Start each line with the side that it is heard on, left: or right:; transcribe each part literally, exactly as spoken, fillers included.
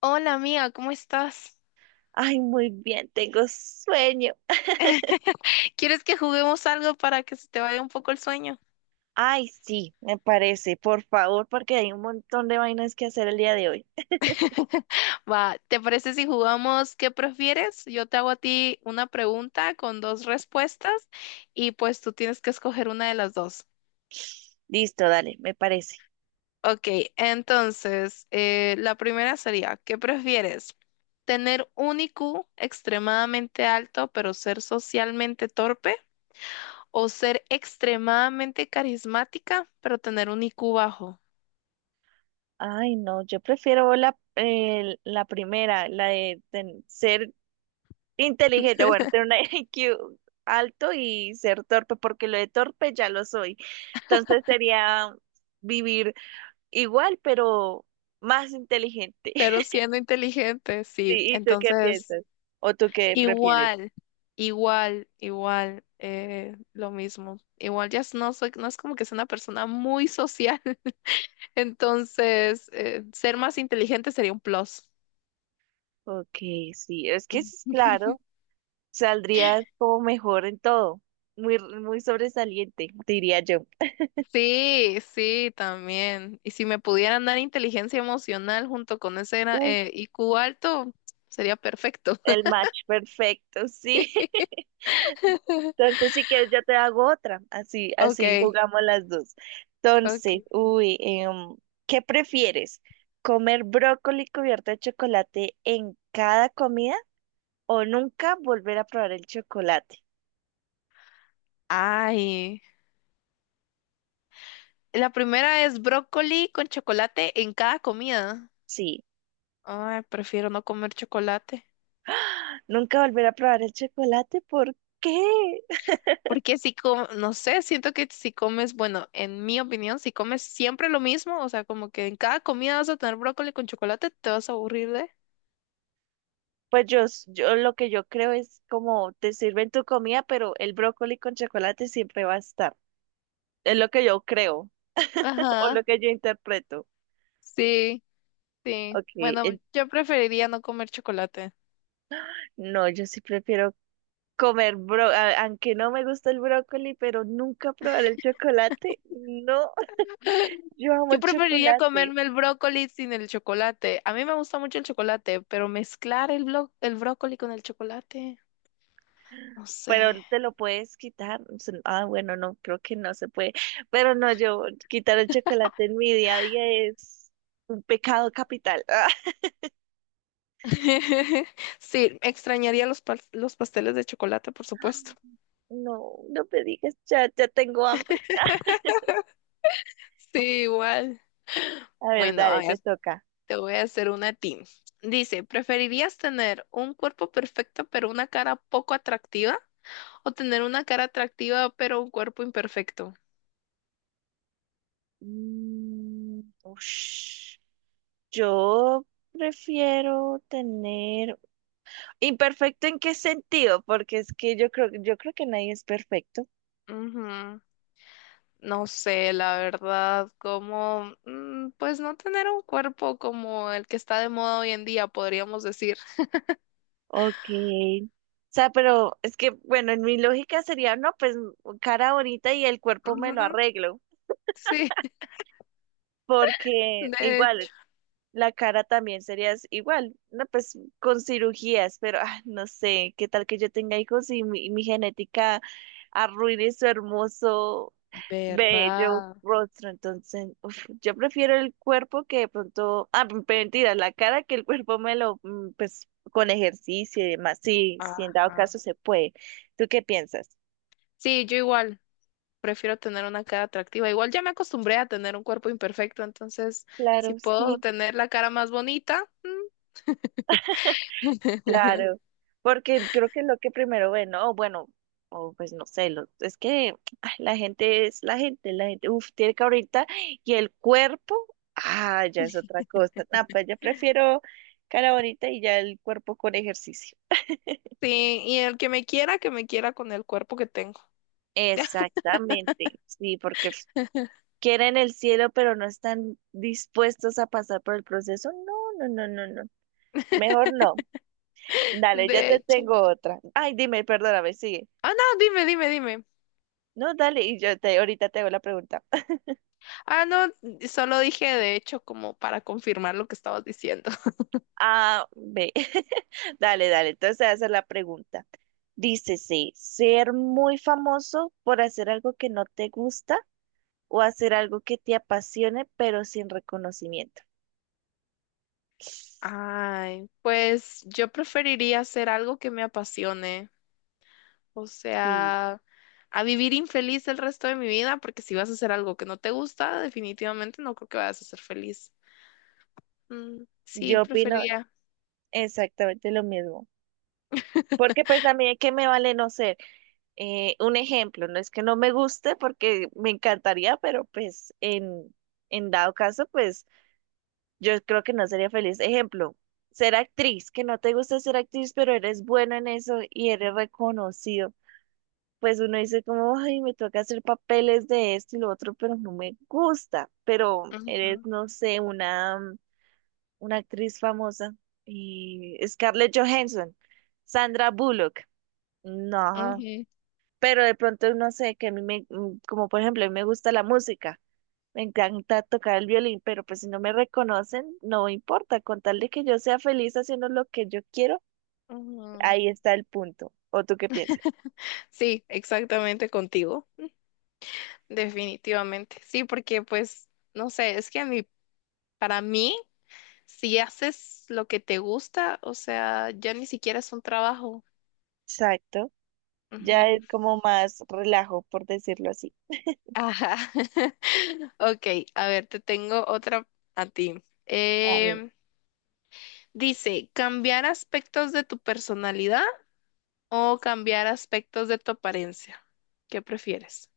left: Hola amiga, ¿cómo estás?
right: Ay, muy bien, tengo sueño.
left: ¿Quieres que juguemos algo para que se te vaya un poco el sueño?
right: Ay, sí, me parece, por favor, porque hay un montón de vainas que hacer el día de hoy.
left: Va, ¿te parece si jugamos qué prefieres? Yo te hago a ti una pregunta con dos respuestas y pues tú tienes que escoger una de las dos.
right: Listo, dale, me parece.
left: Ok, entonces eh, la primera sería, ¿qué prefieres? ¿Tener un I Q extremadamente alto pero ser socialmente torpe o ser extremadamente carismática pero tener un I Q bajo?
right: Ay, no, yo prefiero la, eh, la primera, la de, ten- ser inteligente, bueno, tener un I Q alto y ser torpe, porque lo de torpe ya lo soy. Entonces sería vivir igual, pero más inteligente.
left: Pero siendo inteligente,
right: Sí,
left: sí.
right: ¿y tú qué
left: Entonces,
right: piensas? ¿O tú qué prefieres?
left: igual, igual, igual, eh, lo mismo. Igual ya no soy, no es como que sea una persona muy social, entonces eh, ser más inteligente sería un plus.
right: Ok, sí, es que es claro, saldría como mejor en todo, muy, muy sobresaliente, diría yo.
left: Sí, sí, también. Y si me pudieran dar inteligencia emocional junto con ese gran- eh,
right: Uf,
left: I Q alto, sería perfecto.
right: el match perfecto, sí. Entonces, si quieres, yo te hago otra, así,
left: Ok,
right: así jugamos las dos. Entonces,
left: ok.
right: uy, em, ¿qué prefieres? ¿Comer brócoli cubierto de chocolate en cada comida o nunca volver a probar el chocolate?
left: Ay. La primera es brócoli con chocolate en cada comida.
right: Sí,
left: Ay, prefiero no comer chocolate.
right: nunca volver a probar el chocolate, ¿por qué?
left: Porque si com- no sé, siento que si comes, bueno, en mi opinión, si comes siempre lo mismo, o sea, como que en cada comida vas a tener brócoli con chocolate, te vas a aburrir de.
right: Pues yo, s- yo lo que yo creo es como te sirven tu comida, pero el brócoli con chocolate siempre va a estar. Es lo que yo creo, o
left: Ajá,
right: lo que yo interpreto.
left: sí, sí.
right: Ok,
left: Bueno,
right: en-
left: yo preferiría no comer chocolate.
right: no, yo sí prefiero comer bro, a- aunque no me gusta el brócoli, pero nunca probar el chocolate. No, yo amo
left: Yo
right: el
left: preferiría
right: chocolate,
left: comerme el brócoli sin el chocolate. A mí me gusta mucho el chocolate, pero mezclar el blo- el brócoli con el chocolate, no
right: pero
left: sé.
right: te lo puedes quitar. O sea, ah, bueno, no, creo que no se puede. Pero no, yo quitar el chocolate en mi día a día es un pecado capital.
left: Sí, extrañaría los, pas- los pasteles de chocolate, por supuesto.
right: No, no me digas, ya, ya tengo hambre.
left: Sí, igual.
right: A ver,
left: Bueno, a
right: dale, te
left: ver,
right: toca.
left: te voy a hacer una a ti. Dice, ¿preferirías tener un cuerpo perfecto pero una cara poco atractiva? ¿O tener una cara atractiva pero un cuerpo imperfecto?
right: Mm, ush. Yo prefiero tener imperfecto en qué sentido, porque es que yo creo, yo creo que nadie es perfecto.
left: Ujú. No sé, la verdad, como, mm, pues no tener un cuerpo como el que está de moda hoy en día, podríamos decir.
right: Ok. O sea, pero es que, bueno, en mi lógica sería, no, pues cara bonita y el cuerpo me
left: Ujú.
right: lo arreglo,
left: Sí,
right: porque
left: de hecho.
right: igual la cara también sería s- igual, no, pues con cirugías, pero ah, no sé, qué tal que yo tenga hijos y mi, mi genética arruine su hermoso, bello
left: ¿Verdad?
right: rostro. Entonces, uf, yo prefiero el cuerpo que de pronto, ah, m- mentira, la cara, que el cuerpo me lo, mm, pues con ejercicio y demás, sí, si en dado
left: Ajá.
right: caso se puede. ¿Tú qué piensas?
left: Sí, yo igual prefiero tener una cara atractiva. Igual ya me acostumbré a tener un cuerpo imperfecto, entonces si
right: Claro,
left: puedo
right: sí.
left: tener la cara más bonita,
right: Claro, porque creo que es lo que primero ven, ¿no? O bueno, o pues no sé, lo- es que ay, la gente es la gente, la gente, uf, tiene que ahorita, y el cuerpo, ah, ya es otra cosa. No, pues yo prefiero cara bonita y ya el cuerpo con ejercicio.
left: sí, y el que me quiera, que me quiera con el cuerpo que tengo.
right: Exactamente, sí, porque f- quieren el cielo, pero no están dispuestos a pasar por el proceso. No, no, no, no, no, mejor no. Dale, yo
left: De
right: te
left: hecho.
right: tengo otra. Ay, dime, perdóname, sigue.
left: Ah, no, dime, dime, dime.
right: No, dale, y yo te, ahorita te hago la pregunta.
left: Ah, no, solo dije de hecho como para confirmar lo que estabas diciendo.
right: Ah, ve. Dale, dale, entonces te voy a hacer la pregunta. Dícese, ser muy famoso por hacer algo que no te gusta o hacer algo que te apasione pero sin reconocimiento.
left: Ay, pues yo preferiría hacer algo que me apasione. O
right: Sí,
left: sea, a vivir infeliz el resto de mi vida, porque si vas a hacer algo que no te gusta, definitivamente no creo que vayas a ser feliz. Mm, sí,
right: yo opino
left: preferiría.
right: exactamente lo mismo. Porque pues también que me vale no ser eh, un ejemplo, no es que no me guste porque me encantaría, pero pues en, en dado caso, pues yo creo que no sería feliz. Ejemplo, ser actriz, que no te gusta ser actriz, pero eres bueno en eso y eres reconocido. Pues uno dice como, ay, me toca hacer papeles de esto y lo otro, pero no me gusta. Pero eres,
left: Ujú,
right: no sé, una, una, actriz famosa. Y Scarlett Johansson, Sandra Bullock. No,
left: ujú,
right: pero de pronto no sé, que a mí me, mm, como por ejemplo, a mí me gusta la música. Me encanta tocar el violín, pero pues si no me reconocen, no importa. Con tal de que yo sea feliz haciendo lo que yo quiero,
left: ujú.
right: ahí está el punto. ¿O tú qué piensas?
left: Sí, exactamente contigo. Definitivamente. Sí, porque pues, no sé, es que a mí, para mí, si haces lo que te gusta, o sea, ya ni siquiera es un trabajo.
right: Exacto. Ya
left: Ujú.
right: es como más relajo, por decirlo así.
left: Ajá. Ok, a ver, te tengo otra a ti.
right: A ver,
left: Em, Dice, cambiar aspectos de tu personalidad o cambiar aspectos de tu apariencia. ¿Qué prefieres?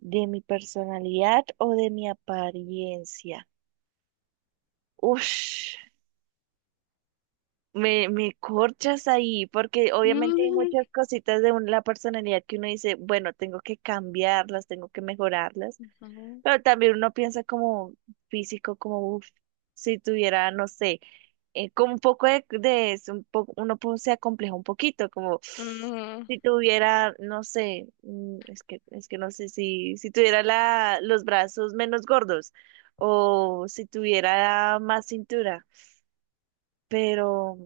right: de mi personalidad o de mi apariencia. Ush, me, me corchas ahí, porque obviamente hay
left: Mm,
right: muchas cositas de un- la personalidad que uno dice, bueno, tengo que cambiarlas, tengo que mejorarlas.
left: ujú,
right: Pero también uno piensa como físico, como uf, si tuviera, no sé, eh, como un poco de, de es un poco, uno po- se acompleja un poquito, como
left: ujú,
right: si tuviera, no sé, mm, es que, es que no sé si, si tuviera la, los brazos menos gordos o si tuviera más cintura, pero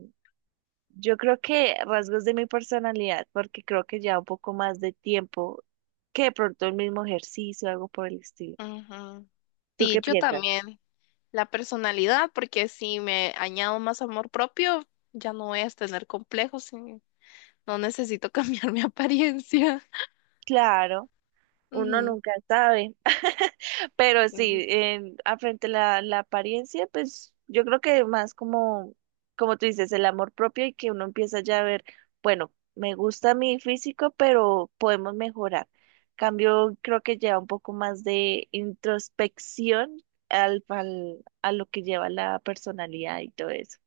right: yo creo que rasgos de mi personalidad, porque creo que ya un poco más de tiempo que de pronto el mismo ejercicio, algo por el estilo.
left: ujú.
right: ¿Tú qué
left: Sí, yo
right: piensas?
left: también. La personalidad, porque si me añado más amor propio, ya no voy a tener complejos y no necesito cambiar mi apariencia.
right: Claro, uno
left: Ujú.
right: nunca sabe, pero
left: Mm,
right: sí, en, a frente a la, la apariencia, pues yo creo que más como, como tú dices, el amor propio y que uno empieza ya a ver, bueno, me gusta mi físico, pero podemos mejorar. Cambio, creo que lleva un poco más de introspección al, al- a lo que lleva la personalidad y todo eso.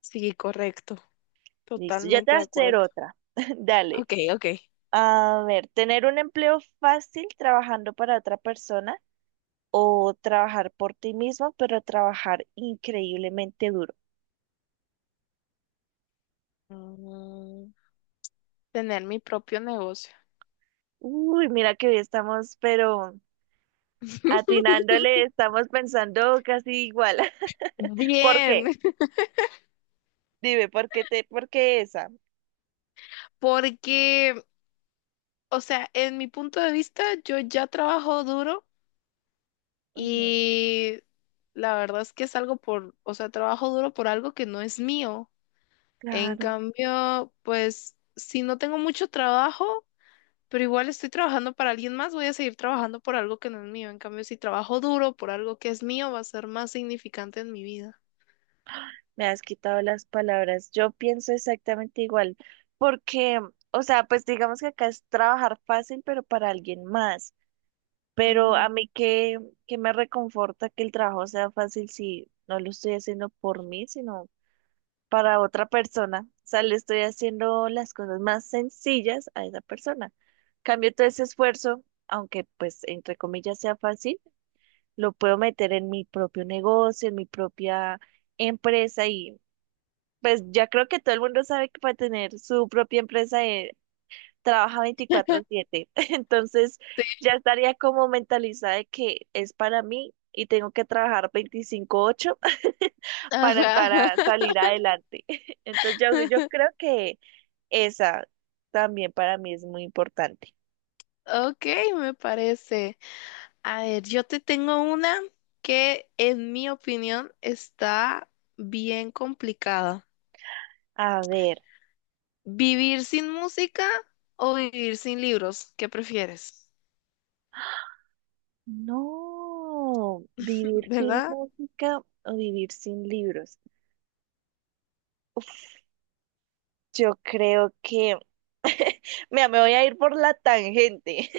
left: sí, correcto.
right: Listo, ya te
left: Totalmente
right: voy
left: de
right: a hacer
left: acuerdo.
right: otra. Dale.
left: Ok, ok.
right: A ver, tener un empleo fácil trabajando para otra persona o trabajar por ti mismo, pero trabajar increíblemente duro.
left: Mm, tener mi propio negocio.
right: Uy, mira que hoy estamos, pero atinándole, estamos pensando casi igual. ¿Por
left: Bien.
right: qué? Dime, ¿por qué te, por qué esa?
left: Porque, o sea, en mi punto de vista, yo ya trabajo duro
right: Ujú,
left: y la verdad es que es algo por, o sea, trabajo duro por algo que no es mío. En
right: claro,
left: cambio, pues, si no tengo mucho trabajo, pero igual estoy trabajando para alguien más, voy a seguir trabajando por algo que no es mío. En cambio, si trabajo duro por algo que es mío, va a ser más significante en mi vida.
right: me has quitado las palabras. Yo pienso exactamente igual, porque, o sea, pues digamos que acá es trabajar fácil, pero para alguien más. Pero
left: Ujú.
right: a mí que, que me reconforta que el trabajo sea fácil si no lo estoy haciendo por mí, sino para otra persona. O sea, le estoy haciendo las cosas más sencillas a esa persona. Cambio todo ese esfuerzo, aunque pues entre comillas sea fácil, lo puedo meter en mi propio negocio, en mi propia empresa y pues ya creo que todo el mundo sabe que para tener su propia empresa eh, trabaja veinticuatro siete. Entonces
left: Sí,
right: ya estaría como mentalizada de que es para mí y tengo que trabajar veinticinco ocho. para,
left: ajá.
right: para salir adelante. Entonces yo, yo creo que esa también para mí es muy importante.
left: Ok, me parece. A ver, yo te tengo una que en mi opinión está bien complicada.
right: A ver,
left: ¿Vivir sin música o vivir sin libros? ¿Qué prefieres?
right: no, vivir sin
left: ¿Verdad?
right: música o vivir sin libros. Uf, yo creo que, mira, me voy a ir por la tangente.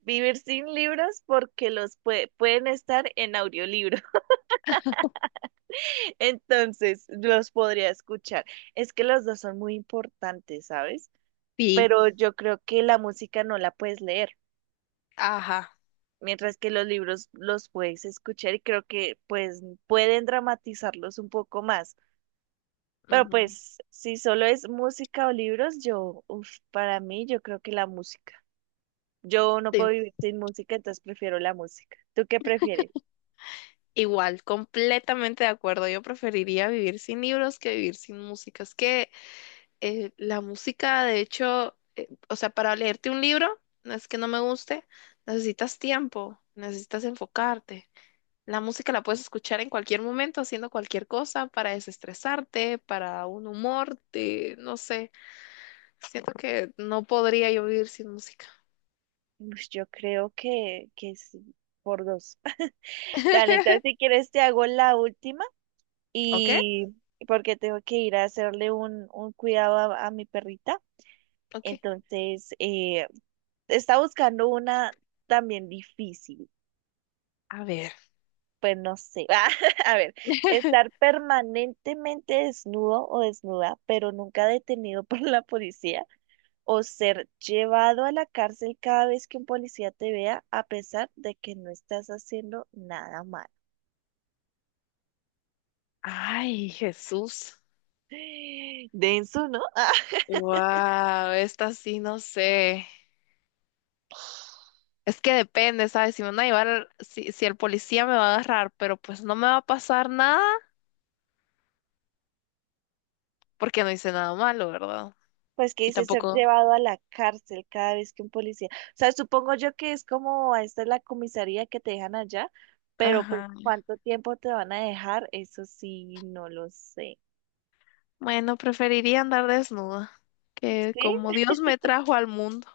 right: Vivir sin libros porque los pue- pueden estar en audiolibro. Entonces, los podría escuchar. Es que los dos son muy importantes, ¿sabes?
left: Sí,
right: Pero yo creo que la música no la puedes leer,
left: ajá.
right: mientras que los libros los puedes escuchar y creo que pues pueden dramatizarlos un poco más. Pero
left: Ujú,
right: pues si solo es música o libros, yo, uf, para mí yo creo que la música. Yo no
left: sí,
right: puedo vivir sin música, entonces prefiero la música. ¿Tú qué prefieres?
left: igual, completamente de acuerdo. Yo preferiría vivir sin libros que vivir sin música. Es que eh, la música, de hecho, eh, o sea, para leerte un libro, no es que no me guste, necesitas tiempo, necesitas enfocarte. La música la puedes escuchar en cualquier momento, haciendo cualquier cosa, para desestresarte, para un humor, de, no sé. Siento que no podría yo vivir sin música.
right: Ush, yo creo que, que sí, por dos. Dale, entonces si quieres te hago la última
left: ¿Ok?
right: y porque tengo que ir a hacerle un, un cuidado a, a mi perrita.
left: Ok.
right: Entonces, eh, está buscando una también difícil.
left: A ver.
right: Pues no sé. A ver, ¿estar permanentemente desnudo o desnuda, pero nunca detenido por la policía, o ser llevado a la cárcel cada vez que un policía te vea a pesar de que no estás haciendo nada malo?
left: Ay, Jesús.
right: Denso, ¿no?
left: Wow, esta sí no sé. Es que depende, ¿sabes? Si me van a llevar, si, si el policía me va a agarrar, pero pues no me va a pasar nada porque no hice nada malo, ¿verdad?
right: Ah, pues que
left: Y
right: dice ser
left: tampoco.
right: llevado a la cárcel cada vez que un policía. O sea, supongo yo que es como esta es la comisaría que te dejan allá, pero pues
left: Ajá.
right: cuánto tiempo te van a dejar, eso sí, no lo sé.
left: Bueno, preferiría andar desnuda, que
right: Sí,
left: como Dios me trajo al mundo,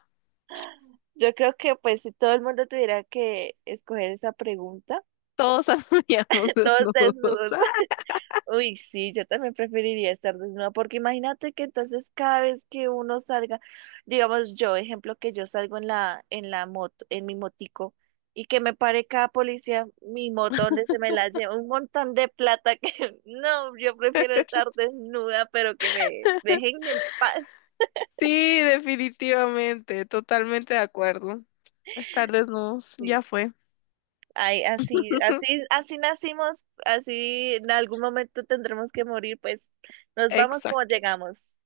right: yo creo que pues si todo el mundo tuviera que escoger esa pregunta,
left: todos andaríamos
right: todos
left: desnudos.
right: desnudos. Uy, sí, yo también preferiría estar desnuda, porque imagínate que entonces cada vez que uno salga, digamos yo, ejemplo que yo salgo en la, en la moto, en mi motico, y que me pare cada policía, mi moto donde se me la lleva, un montón de plata que, no, yo prefiero estar desnuda, pero que me dejen en paz.
left: Sí, definitivamente, totalmente de acuerdo. Estar desnudos,
right: Sí.
left: ya fue.
right: Ay, así, así, así nacimos, así en algún momento tendremos que morir, pues nos vamos como
left: Exacto.
right: llegamos.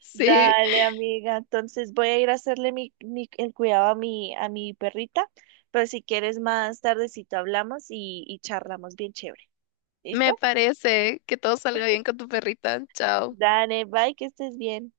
left: Sí,
right: Dale, amiga. Entonces voy a ir a hacerle mi, mi- el cuidado a mi, a mi perrita, pero si quieres más tardecito hablamos y, y charlamos bien chévere.
left: me
right: ¿Listo?
left: parece que todo salga bien con tu perrita. Chao.
right: Dale, bye, que estés bien.